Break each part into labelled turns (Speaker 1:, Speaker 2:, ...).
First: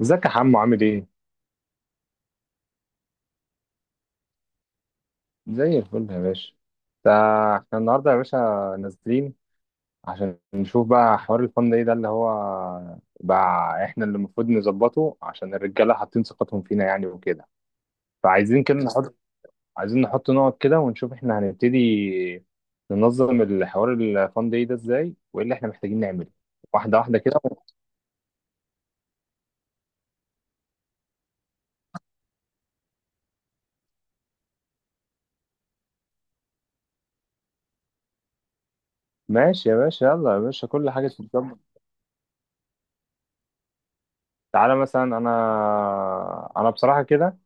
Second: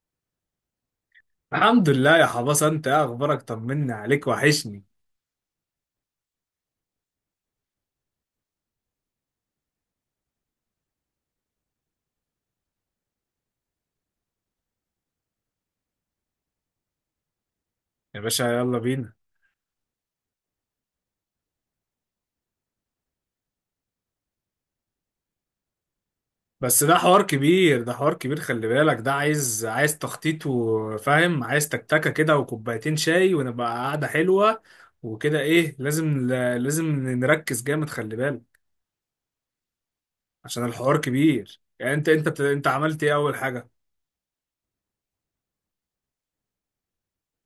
Speaker 1: ازيك يا حمو؟ عامل ايه؟
Speaker 2: الحمد لله يا حباس، انت ايه اخبارك؟ طمنا عليك، وحشني.
Speaker 1: زي الفل يا باشا. احنا النهارده يا باشا نازلين عشان نشوف بقى حوار الفن ايه ده اللي هو بقى. احنا اللي المفروض نظبطه عشان الرجاله حاطين ثقتهم فينا يعني وكده.
Speaker 2: يا باشا
Speaker 1: فعايزين كده
Speaker 2: يلا بينا.
Speaker 1: نحط، عايزين نحط نقط كده ونشوف احنا هنبتدي ننظم الحوار الفان داي ده ازاي، وايه اللي احنا محتاجين نعمله
Speaker 2: بس ده
Speaker 1: واحده واحده
Speaker 2: حوار
Speaker 1: كده.
Speaker 2: كبير، خلي بالك، ده عايز تخطيط، وفاهم عايز تكتكة كده وكوبايتين شاي، ونبقى قعدة حلوة. وكده ايه، لازم، لازم نركز جامد، خلي بالك.
Speaker 1: ماشي يا باشا، يلا يا
Speaker 2: عشان
Speaker 1: باشا، كل
Speaker 2: الحوار
Speaker 1: حاجه تتظبط.
Speaker 2: كبير، يعني انت عملت ايه اول حاجة؟
Speaker 1: تعالى مثلا، انا بصراحه كده،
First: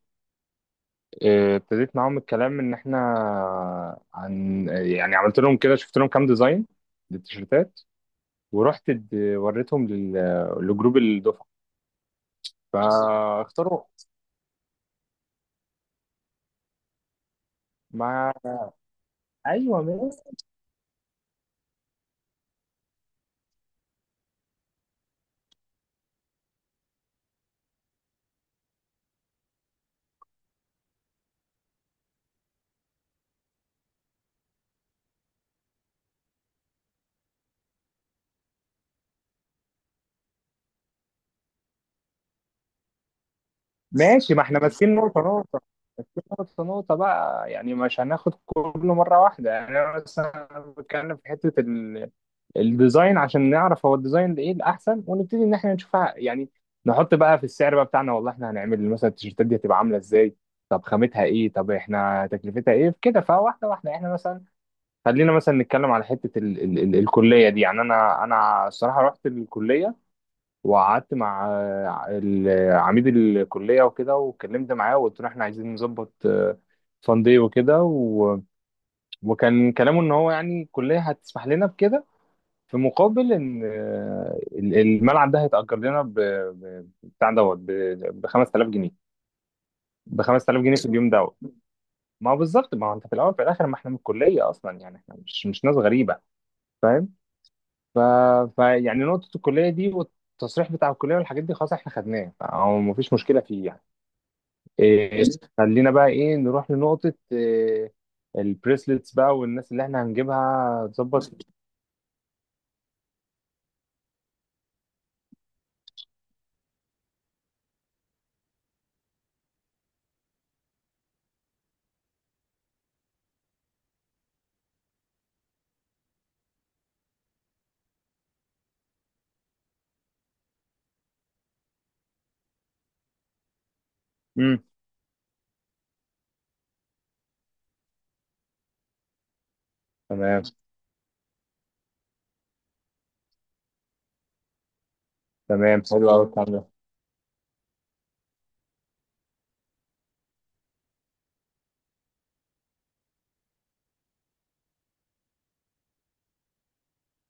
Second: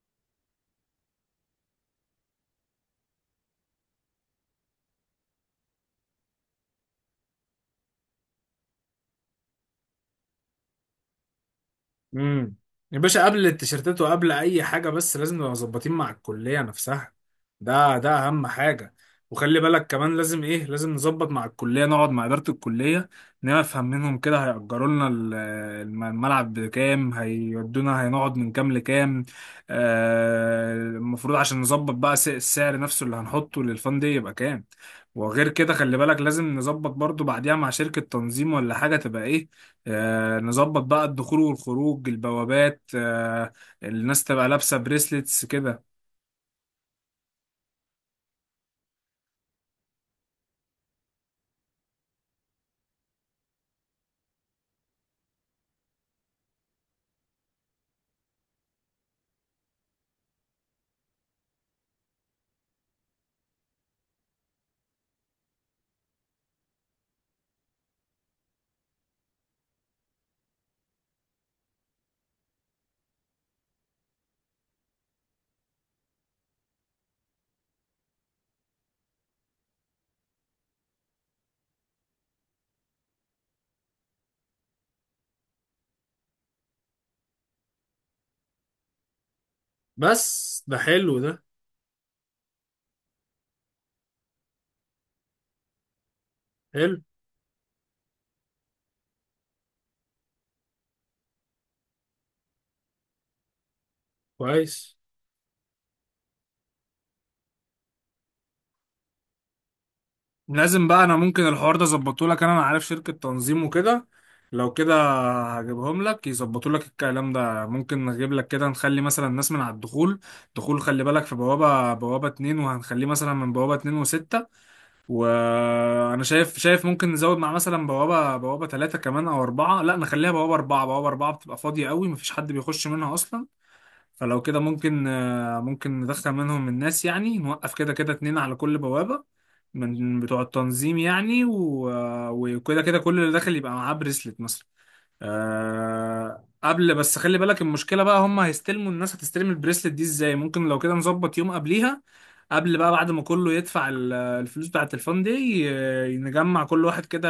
Speaker 1: ابتديت معاهم الكلام ان احنا، عن يعني عملت لهم كده، شفت لهم كام ديزاين للتيشيرتات، ورحت وريتهم لجروب الدفعه
Speaker 2: امم يا باشا، قبل
Speaker 1: فاختاروا.
Speaker 2: التيشيرتات وقبل اي حاجه، بس لازم نبقى مظبطين مع الكليه نفسها. ده
Speaker 1: ما،
Speaker 2: اهم حاجه. وخلي
Speaker 1: ايوه
Speaker 2: بالك كمان،
Speaker 1: ماشي.
Speaker 2: لازم ايه، لازم نظبط مع الكليه، نقعد مع اداره الكليه، نفهم منهم كده، هيأجروا لنا الملعب بكام، هيودونا، هنقعد من كام لكام. آه، المفروض عشان نظبط بقى السعر نفسه اللي هنحطه للفان دي يبقى كام. وغير كده خلي بالك لازم نظبط برضو بعديها مع شركه تنظيم ولا حاجه تبقى ايه. نظبط بقى الدخول والخروج، البوابات، الناس
Speaker 1: ماشي، ما
Speaker 2: تبقى
Speaker 1: احنا
Speaker 2: لابسة
Speaker 1: ماسكين نقطه
Speaker 2: بريسلتس
Speaker 1: نقطه،
Speaker 2: كده.
Speaker 1: نقطه نقطه بقى، يعني مش هناخد كله مره واحده. يعني انا مثلا بتكلم في حته الديزاين عشان نعرف هو الديزاين ده ايه الاحسن، ونبتدي ان احنا نشوفها يعني. نحط بقى في السعر بقى بتاعنا، والله احنا هنعمل مثلا التيشيرتات دي هتبقى عامله ازاي، طب خامتها ايه، طب احنا تكلفتها ايه كده. فواحده واحده احنا مثلا خلينا مثلا نتكلم على حته ال الكليه دي. يعني انا الصراحه رحت الكليه، وقعدت مع عميد الكليه وكده، واتكلمت معاه وقلت له احنا عايزين نظبط فان دي وكده وكان كلامه ان هو يعني الكليه هتسمح لنا بكده في مقابل ان الملعب ده هيتأجر لنا ب بتاع دوت ب 5000 جنيه، ب 5000
Speaker 2: بس
Speaker 1: جنيه
Speaker 2: ده
Speaker 1: في اليوم
Speaker 2: حلو،
Speaker 1: دوت.
Speaker 2: ده
Speaker 1: ما هو بالظبط، ما هو انت في الاول في الاخر ما احنا من الكليه اصلا، يعني احنا مش ناس غريبه.
Speaker 2: حلو.
Speaker 1: فاهم؟ ف... ف يعني نقطه الكليه دي والتصريح بتاع الكليه والحاجات دي خلاص احنا خدناه، فهو ما فيش مشكله فيه يعني.
Speaker 2: كويس.
Speaker 1: إيه، خلينا بقى ايه، نروح لنقطه إيه، البريسلتس بقى والناس اللي احنا هنجيبها
Speaker 2: لازم بقى. انا
Speaker 1: تظبط.
Speaker 2: ممكن الحوار ده اظبطه لك، أنا عارف شركة تنظيم وكده. لو كده هجيبهم لك يظبطوا لك الكلام ده. ممكن نجيب لك كده، نخلي مثلا الناس من على الدخول. دخول خلي بالك، في بوابة اتنين، وهنخليه مثلا من بوابة اتنين وستة. وانا شايف ممكن نزود مع مثلا بوابه ثلاثه كمان او اربعه. لا، نخليها بوابه اربعه. بوابه اربعه بتبقى فاضيه قوي، مفيش حد بيخش منها اصلا. فلو كده
Speaker 1: امم.
Speaker 2: ممكن، ممكن ندخل منهم الناس، يعني نوقف كده كده اتنين على كل بوابه من
Speaker 1: تمام.
Speaker 2: بتوع التنظيم يعني. وكده كده كل اللي داخل يبقى معاه بريسلت مثلا.
Speaker 1: تمام، حلو قوي
Speaker 2: آه،
Speaker 1: الكلام ده.
Speaker 2: قبل بس خلي بالك، المشكلة بقى، هم هيستلموا، الناس هتستلم البريسلت دي ازاي؟ ممكن لو كده نظبط يوم قبليها. قبل بقى، بعد ما كله يدفع الفلوس بتاعة الفان دي، نجمع كل واحد كده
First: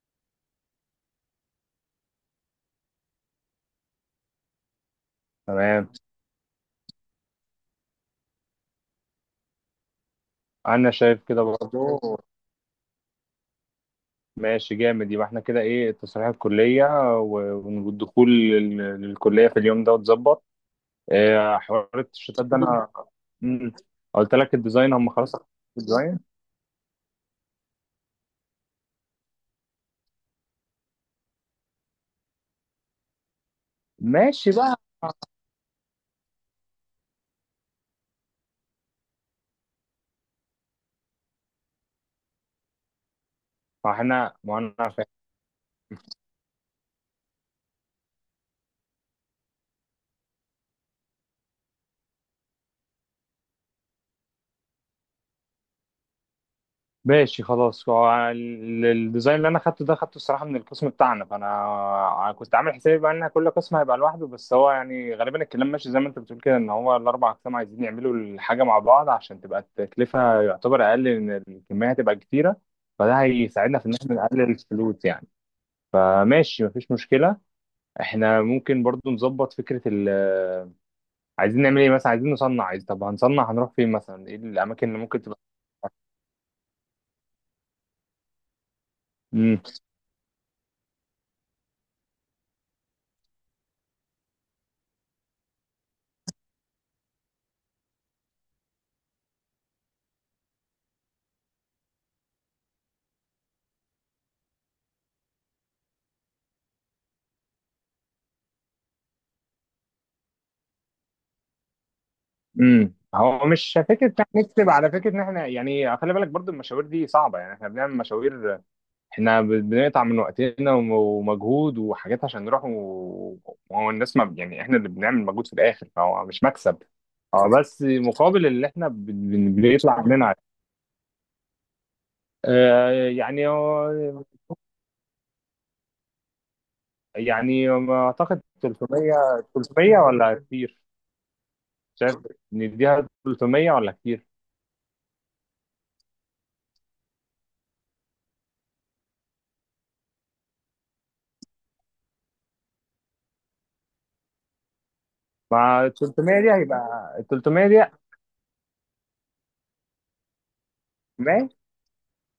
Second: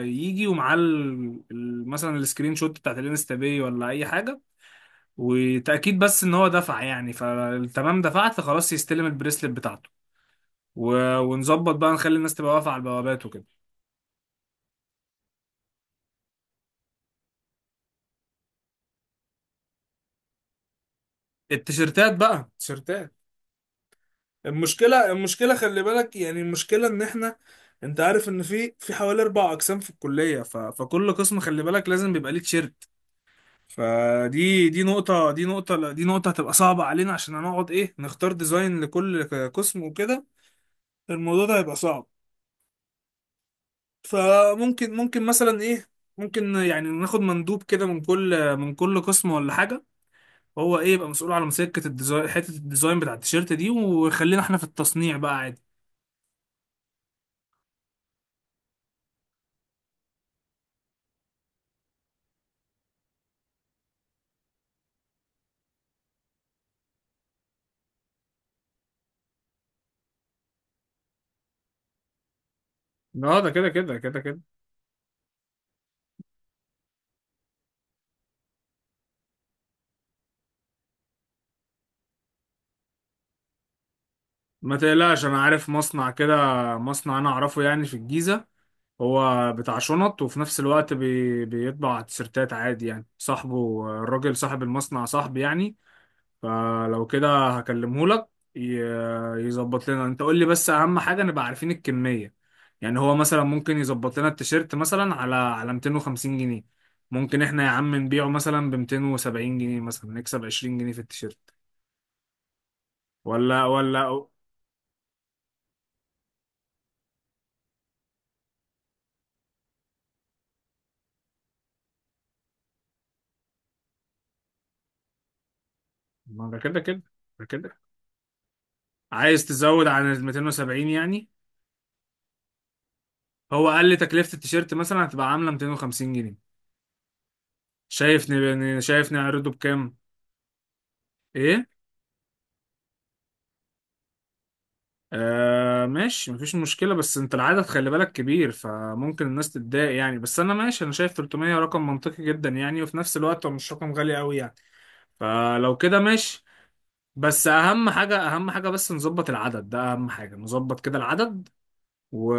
Speaker 2: يجي ومعاه مثلا السكرين شوت بتاعة الانستا باي ولا أي حاجة،
Speaker 1: تمام.
Speaker 2: وتأكيد بس إن هو دفع يعني. فتمام، دفعت، فخلاص يستلم البريسلت بتاعته.
Speaker 1: انا شايف كده
Speaker 2: ونظبط بقى
Speaker 1: برضه.
Speaker 2: نخلي الناس تبقى واقفة على البوابات وكده.
Speaker 1: ماشي جامد. يبقى احنا كده ايه، تصريح الكليه و- والدخول للكليه في اليوم ده واتظبط. اه، حوار
Speaker 2: التيشيرتات بقى،
Speaker 1: التيشيرتات ده انا
Speaker 2: التيشيرتات.
Speaker 1: مم. قلت لك الديزاين هم
Speaker 2: المشكلة
Speaker 1: خلاص.
Speaker 2: المشكلة خلي بالك
Speaker 1: الديزاين.
Speaker 2: يعني، المشكلة ان احنا، انت عارف ان في حوالي اربع اقسام في الكلية. فكل قسم خلي بالك لازم بيبقى ليه تيشيرت.
Speaker 1: ماشي
Speaker 2: فدي
Speaker 1: بقى.
Speaker 2: دي نقطة دي نقطة لا، دي نقطة هتبقى صعبة علينا، عشان هنقعد ايه، نختار ديزاين لكل قسم وكده. الموضوع ده هيبقى صعب.
Speaker 1: ما احنا ما انا
Speaker 2: فممكن مثلا ايه، ممكن يعني ناخد مندوب كده من كل، من كل قسم ولا حاجة، هو ايه يبقى مسؤول على مسكة الديزاين، حتة الديزاين بتاع التيشيرت دي، وخلينا احنا في التصنيع بقى عادي.
Speaker 1: ماشي خلاص، هو الديزاين اللي انا خدته ده خدته الصراحه من القسم بتاعنا. فانا كنت عامل حسابي بقى ان كل قسم هيبقى لوحده، بس هو يعني غالبا الكلام ماشي زي ما انت بتقول كده، ان هو الاربع اقسام عايزين يعملوا الحاجه مع بعض عشان تبقى التكلفه يعتبر اقل، ان الكميه هتبقى كتيره، فده
Speaker 2: اه ده كده
Speaker 1: هيساعدنا في ان
Speaker 2: كده
Speaker 1: احنا
Speaker 2: كده كده
Speaker 1: نقلل الفلوس يعني. فماشي، مفيش مشكله. احنا ممكن برضو نظبط فكره ال، عايزين نعمل ايه مثلا، عايزين نصنع، عايز طب هنصنع، هنروح فين مثلا، ايه
Speaker 2: ما
Speaker 1: الاماكن اللي ممكن
Speaker 2: تقلقش، انا عارف مصنع كده، مصنع انا اعرفه يعني في الجيزة. هو
Speaker 1: تبقى.
Speaker 2: بتاع شنط وفي نفس الوقت بيطبع تيشيرتات عادي يعني صاحبه. الراجل صاحب المصنع صاحبي يعني. فلو كده هكلمه لك ي... يظبط لنا. انت قول لي بس اهم حاجة نبقى عارفين الكمية. يعني هو مثلا ممكن يظبط لنا التيشيرت مثلا على على 250 جنيه، ممكن احنا يا عم نبيعه مثلا ب 270 جنيه مثلا، نكسب 20 جنيه في التيشيرت.
Speaker 1: امم، هو
Speaker 2: ولا
Speaker 1: مش فكره إن
Speaker 2: ولا
Speaker 1: إحنا نكسب، على فكره ان احنا يعني خلي بالك برضو المشاوير دي صعبه، يعني احنا بنعمل مشاوير، احنا بنقطع من وقتنا ومجهود وحاجات عشان نروح وهو الناس، ما يعني احنا اللي بنعمل مجهود في الاخر، فهو مش
Speaker 2: ما ده
Speaker 1: مكسب.
Speaker 2: كده كده، ده
Speaker 1: اه
Speaker 2: كده.
Speaker 1: بس مقابل اللي احنا
Speaker 2: عايز تزود
Speaker 1: بيطلع
Speaker 2: عن ال
Speaker 1: مننا.
Speaker 2: 270 يعني؟
Speaker 1: آه، يعني
Speaker 2: هو قال لي تكلفة التيشيرت مثلا هتبقى عاملة 250 جنيه.
Speaker 1: يعني
Speaker 2: شايف
Speaker 1: اعتقد
Speaker 2: شايف
Speaker 1: 300.
Speaker 2: نعرضه بكام؟
Speaker 1: 300 ولا كتير؟
Speaker 2: ايه.
Speaker 1: شايف، نديها 300 ولا كتير؟
Speaker 2: آه ماشي، مفيش مشكلة، بس انت العدد خلي بالك كبير، فممكن الناس تتضايق يعني. بس انا ماشي، انا شايف 300 رقم منطقي جدا يعني، وفي نفس الوقت هو مش رقم غالي قوي يعني. فلو
Speaker 1: مع
Speaker 2: كده
Speaker 1: 300
Speaker 2: ماشي.
Speaker 1: دي هيبقى
Speaker 2: بس
Speaker 1: 300 دي.
Speaker 2: اهم حاجة، اهم حاجة بس نظبط العدد ده، اهم حاجة نظبط كده العدد. و...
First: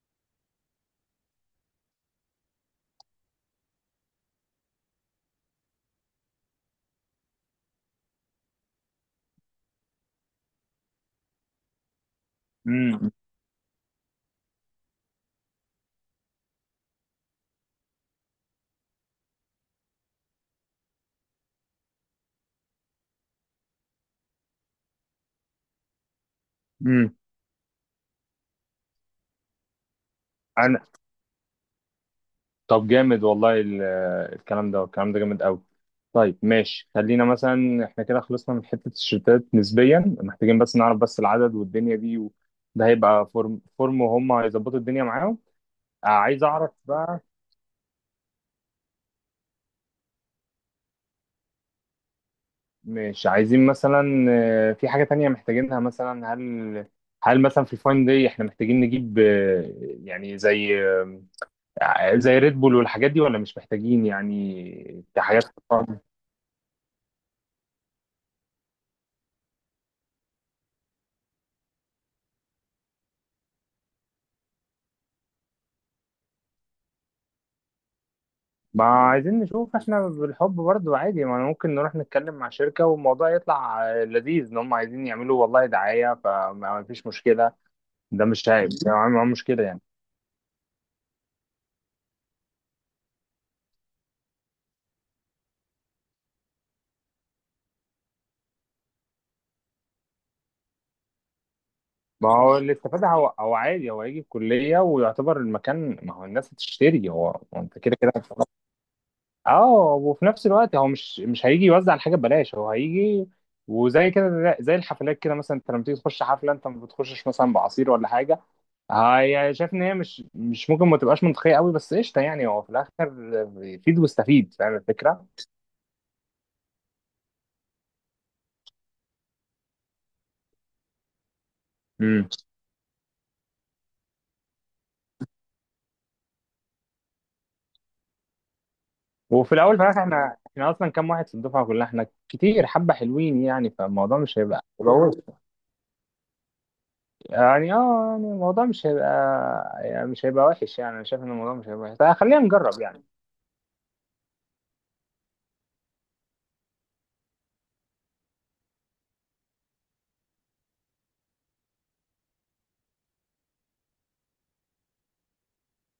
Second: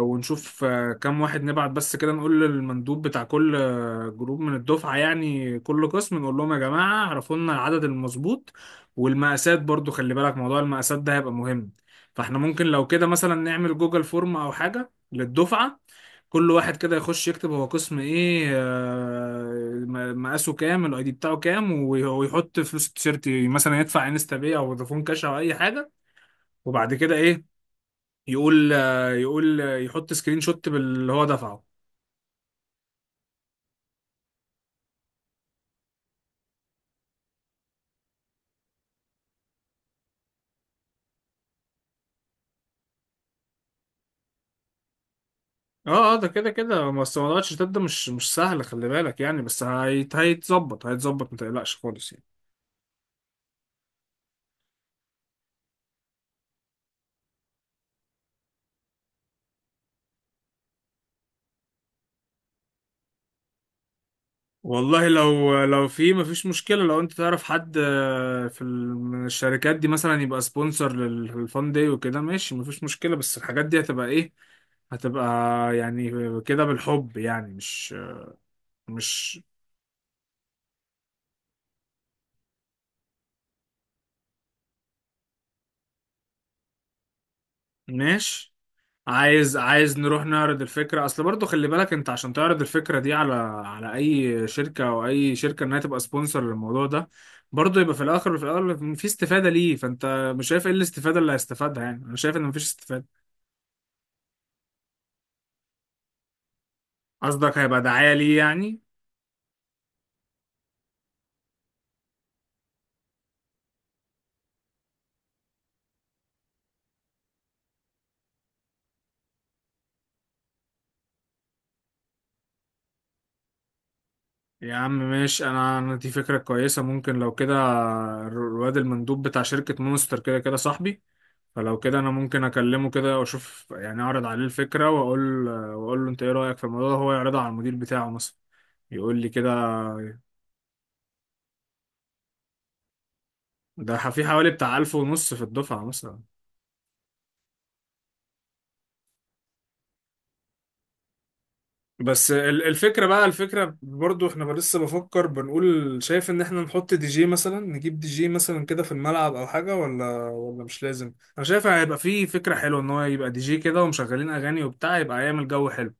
Speaker 2: ونشوف كام واحد نبعت. بس كده نقول للمندوب بتاع كل، جروب من الدفعة يعني، كل قسم نقول لهم يا جماعة اعرفوا لنا العدد المظبوط. والمقاسات برضو خلي بالك، موضوع المقاسات ده هيبقى مهم. فاحنا ممكن لو كده
Speaker 1: ما،
Speaker 2: مثلا نعمل جوجل فورم او حاجة للدفعة، كل واحد كده يخش يكتب هو قسم ايه، مقاسه كام، الاي دي بتاعه كام، ويحط فلوس التيشيرت مثلا، يدفع انستا باي او فودافون كاش او اي حاجة. وبعد
Speaker 1: امم،
Speaker 2: كده ايه، يقول، يحط سكرين شوت
Speaker 1: انا.
Speaker 2: باللي هو دفعه.
Speaker 1: طب جامد والله الكلام ده، الكلام ده جامد قوي. طيب ماشي، خلينا مثلا احنا كده خلصنا من حتة الشتات نسبيا، محتاجين بس نعرف بس العدد والدنيا دي ده هيبقى فورم فورم وهم هيظبطوا الدنيا معاهم. آه،
Speaker 2: اه ده
Speaker 1: عايز
Speaker 2: كده
Speaker 1: اعرف
Speaker 2: كده. بس
Speaker 1: بقى،
Speaker 2: موضوع الشتات ده مش، مش سهل خلي بالك يعني، بس هيتظبط، هيتظبط، ما تقلقش خالص يعني.
Speaker 1: مش عايزين مثلا، آه، في حاجة تانية محتاجينها مثلا، هل مثلا في الفاين دي احنا محتاجين نجيب، يعني زي، زي ريد بول والحاجات دي، ولا مش محتاجين يعني
Speaker 2: والله
Speaker 1: كحاجات.
Speaker 2: لو في، مفيش مشكلة لو انت تعرف حد، في من الشركات دي مثلا يبقى سبونسر للفان داي وكده، ماشي مفيش مشكلة، بس الحاجات دي هتبقى ايه، هتبقى يعني كده بالحب يعني، مش
Speaker 1: ما عايزين
Speaker 2: مش
Speaker 1: نشوف احنا بالحب برضو عادي، ما ممكن نروح نتكلم مع شركة والموضوع يطلع لذيذ ان هم عايزين يعملوا والله دعاية، فما فيش مشكلة. ده مش
Speaker 2: ماشي.
Speaker 1: عيب ده، ما هو
Speaker 2: عايز،
Speaker 1: مشكلة يعني.
Speaker 2: عايز نروح نعرض الفكرة، اصل برضو خلي بالك انت عشان تعرض الفكرة دي على، على اي شركة او اي شركة انها تبقى سبونسر للموضوع ده، برضو يبقى في الاخر، وفي الاول، في استفادة ليه. فانت مش شايف ايه الاستفادة اللي هيستفادها يعني؟ انا
Speaker 1: ما
Speaker 2: شايف ان
Speaker 1: هو
Speaker 2: مفيش
Speaker 1: الاستفادة،
Speaker 2: استفادة.
Speaker 1: هو هو عادي، هو هيجي الكلية ويعتبر المكان، ما هو الناس هتشتري، هو هو
Speaker 2: قصدك
Speaker 1: انت
Speaker 2: هيبقى
Speaker 1: كده كده
Speaker 2: دعاية ليه
Speaker 1: هتشتري.
Speaker 2: يعني.
Speaker 1: اه، وفي نفس الوقت هو مش هيجي يوزع الحاجة ببلاش، هو هيجي، وزي كده زي الحفلات كده، مثلا انت لما تيجي تخش حفلة انت ما بتخشش مثلا بعصير ولا حاجة. هاي، شايف ان هي مش ممكن، ما تبقاش منطقيه قوي، بس قشطه، يعني هو في الاخر بيفيد ويستفيد،
Speaker 2: يا
Speaker 1: فاهم
Speaker 2: عم
Speaker 1: الفكره؟
Speaker 2: ماشي، انا، دي فكرة كويسة. ممكن لو كده، الواد المندوب بتاع شركة مونستر كده كده صاحبي. فلو كده انا
Speaker 1: امم،
Speaker 2: ممكن اكلمه كده واشوف يعني، اعرض عليه الفكرة واقول له انت ايه رأيك في الموضوع ده، هو يعرضها على المدير بتاعه مثلا، يقول لي كده.
Speaker 1: وفي الاول في الاخر احنا، احنا اصلا كام واحد في الدفعه كلها، احنا كتير، حبه حلوين يعني،
Speaker 2: ده
Speaker 1: فالموضوع
Speaker 2: في
Speaker 1: مش
Speaker 2: حوالي
Speaker 1: هيبقى
Speaker 2: بتاع ألف
Speaker 1: ملوث.
Speaker 2: ونص في الدفعة مثلا.
Speaker 1: يعني اه، يعني الموضوع مش هيبقى، يعني مش هيبقى وحش، يعني انا شايف ان الموضوع مش هيبقى وحش، طيب
Speaker 2: بس
Speaker 1: خلينا نجرب يعني.
Speaker 2: الفكرة بقى، الفكرة برضو، احنا بقى لسه بفكر بنقول، شايف ان احنا نحط دي جي مثلا، نجيب دي جي مثلا كده في الملعب او حاجة، ولا مش لازم. انا شايف هيبقى في فكرة حلوة ان هو يبقى دي جي كده، ومشغلين اغاني وبتاع، يبقى يعمل جو حلو.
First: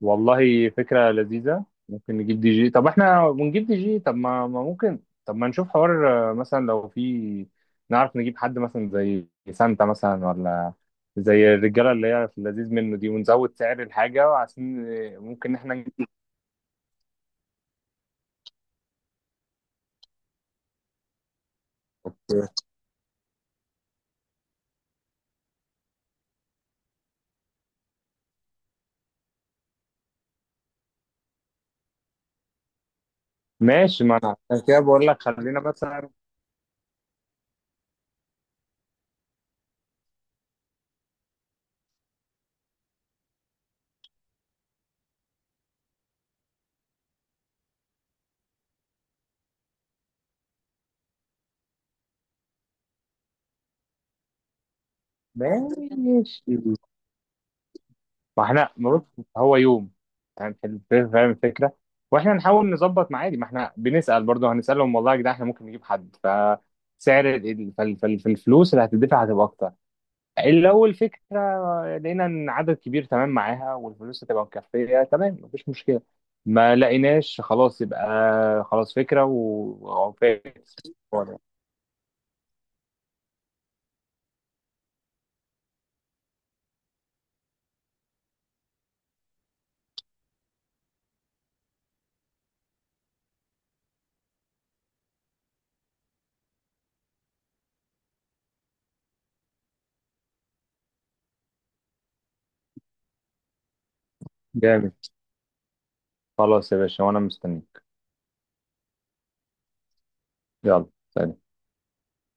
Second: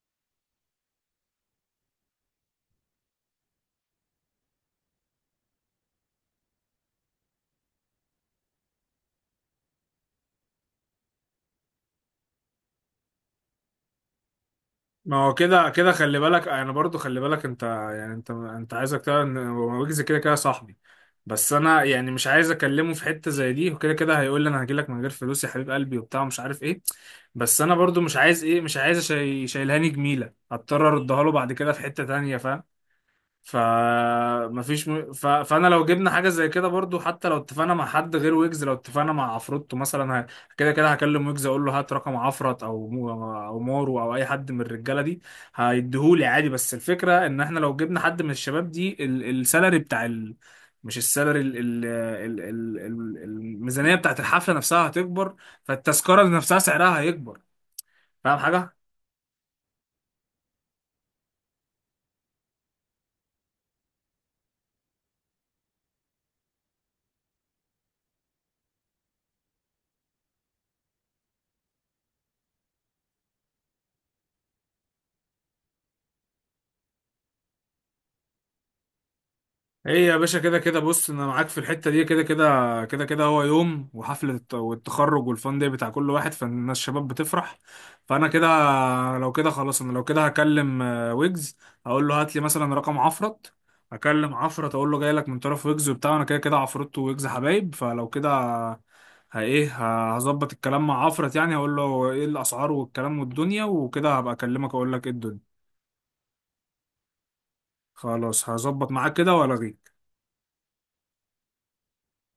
Speaker 1: والله فكرة لذيذة، ممكن نجيب دي جي، طب احنا بنجيب دي جي، طب ما ممكن، طب ما نشوف حوار، مثلا لو في، نعرف نجيب حد مثلا زي سانتا مثلا، ولا زي الرجالة اللي هي في اللذيذ منه دي، ونزود سعر الحاجة عشان،
Speaker 2: ما هو
Speaker 1: ممكن
Speaker 2: كده
Speaker 1: احنا
Speaker 2: كده
Speaker 1: نجيب.
Speaker 2: خلي بالك، انا برضو خلي بالك انت يعني، انت عايزك تعرف ان ويجز كده كده صاحبي. بس انا يعني مش عايز اكلمه في حته زي دي، وكده كده هيقول لي انا هجيلك من غير فلوس يا حبيب قلبي وبتاع مش عارف ايه. بس انا برضو مش عايز ايه، مش عايز شاي شايلهاني جميله، هضطر اردها له بعد كده في حته تانية، فاهم؟
Speaker 1: ماشي، ما انا عشان كده بقول لك خلينا
Speaker 2: فانا لو
Speaker 1: مثلا،
Speaker 2: جبنا حاجه زي كده برضو، حتى لو اتفقنا مع حد غير ويجز، لو اتفقنا مع عفروتو مثلا، كده كده هكلم ويجز اقول له هات رقم عفرت، او مارو، او اي حد من الرجاله دي هيديهولي عادي. بس الفكره ان احنا لو جبنا حد من الشباب دي السالري بتاع مش السالري، الميزانيه بتاعت الحفله نفسها هتكبر،
Speaker 1: ماشي،
Speaker 2: فالتذكره نفسها سعرها هيكبر. فاهم
Speaker 1: ما احنا
Speaker 2: حاجه؟
Speaker 1: ما بص هو يوم، يعني، فاهم فاهم الفكره، واحنا نحاول نظبط مع عادي، ما احنا بنسال برضه، هنسالهم والله يا جدعان احنا ممكن نجيب حد، فسعر فالفلوس اللي هتدفع هتبقى اكتر، لو الفكره لقينا ان عدد كبير تمام معاها والفلوس هتبقى مكفيه تمام، مفيش مشكله. ما لقيناش خلاص يبقى خلاص فكره و،
Speaker 2: ايه يا باشا كده
Speaker 1: وفاكس.
Speaker 2: كده. بص انا معاك في الحته دي، كده كده كده كده هو يوم، وحفله والتخرج والفان دي بتاع كل واحد، فالناس الشباب بتفرح. فانا كده، لو كده خلاص، انا لو كده هكلم ويجز، اقول له هات لي مثلا رقم عفرت، هكلم عفرت اقول له جاي لك من طرف ويجز وبتاع، انا كده كده عفرت ويجز حبايب. فلو كده هظبط الكلام مع عفرت، يعني هقول له ايه الاسعار والكلام والدنيا وكده، هبقى اكلمك
Speaker 1: جامد،
Speaker 2: اقول لك ايه الدنيا.
Speaker 1: خلاص يا باشا وانا مستنيك.
Speaker 2: خلاص هظبط معاك كده والغيك.
Speaker 1: يلا سلام.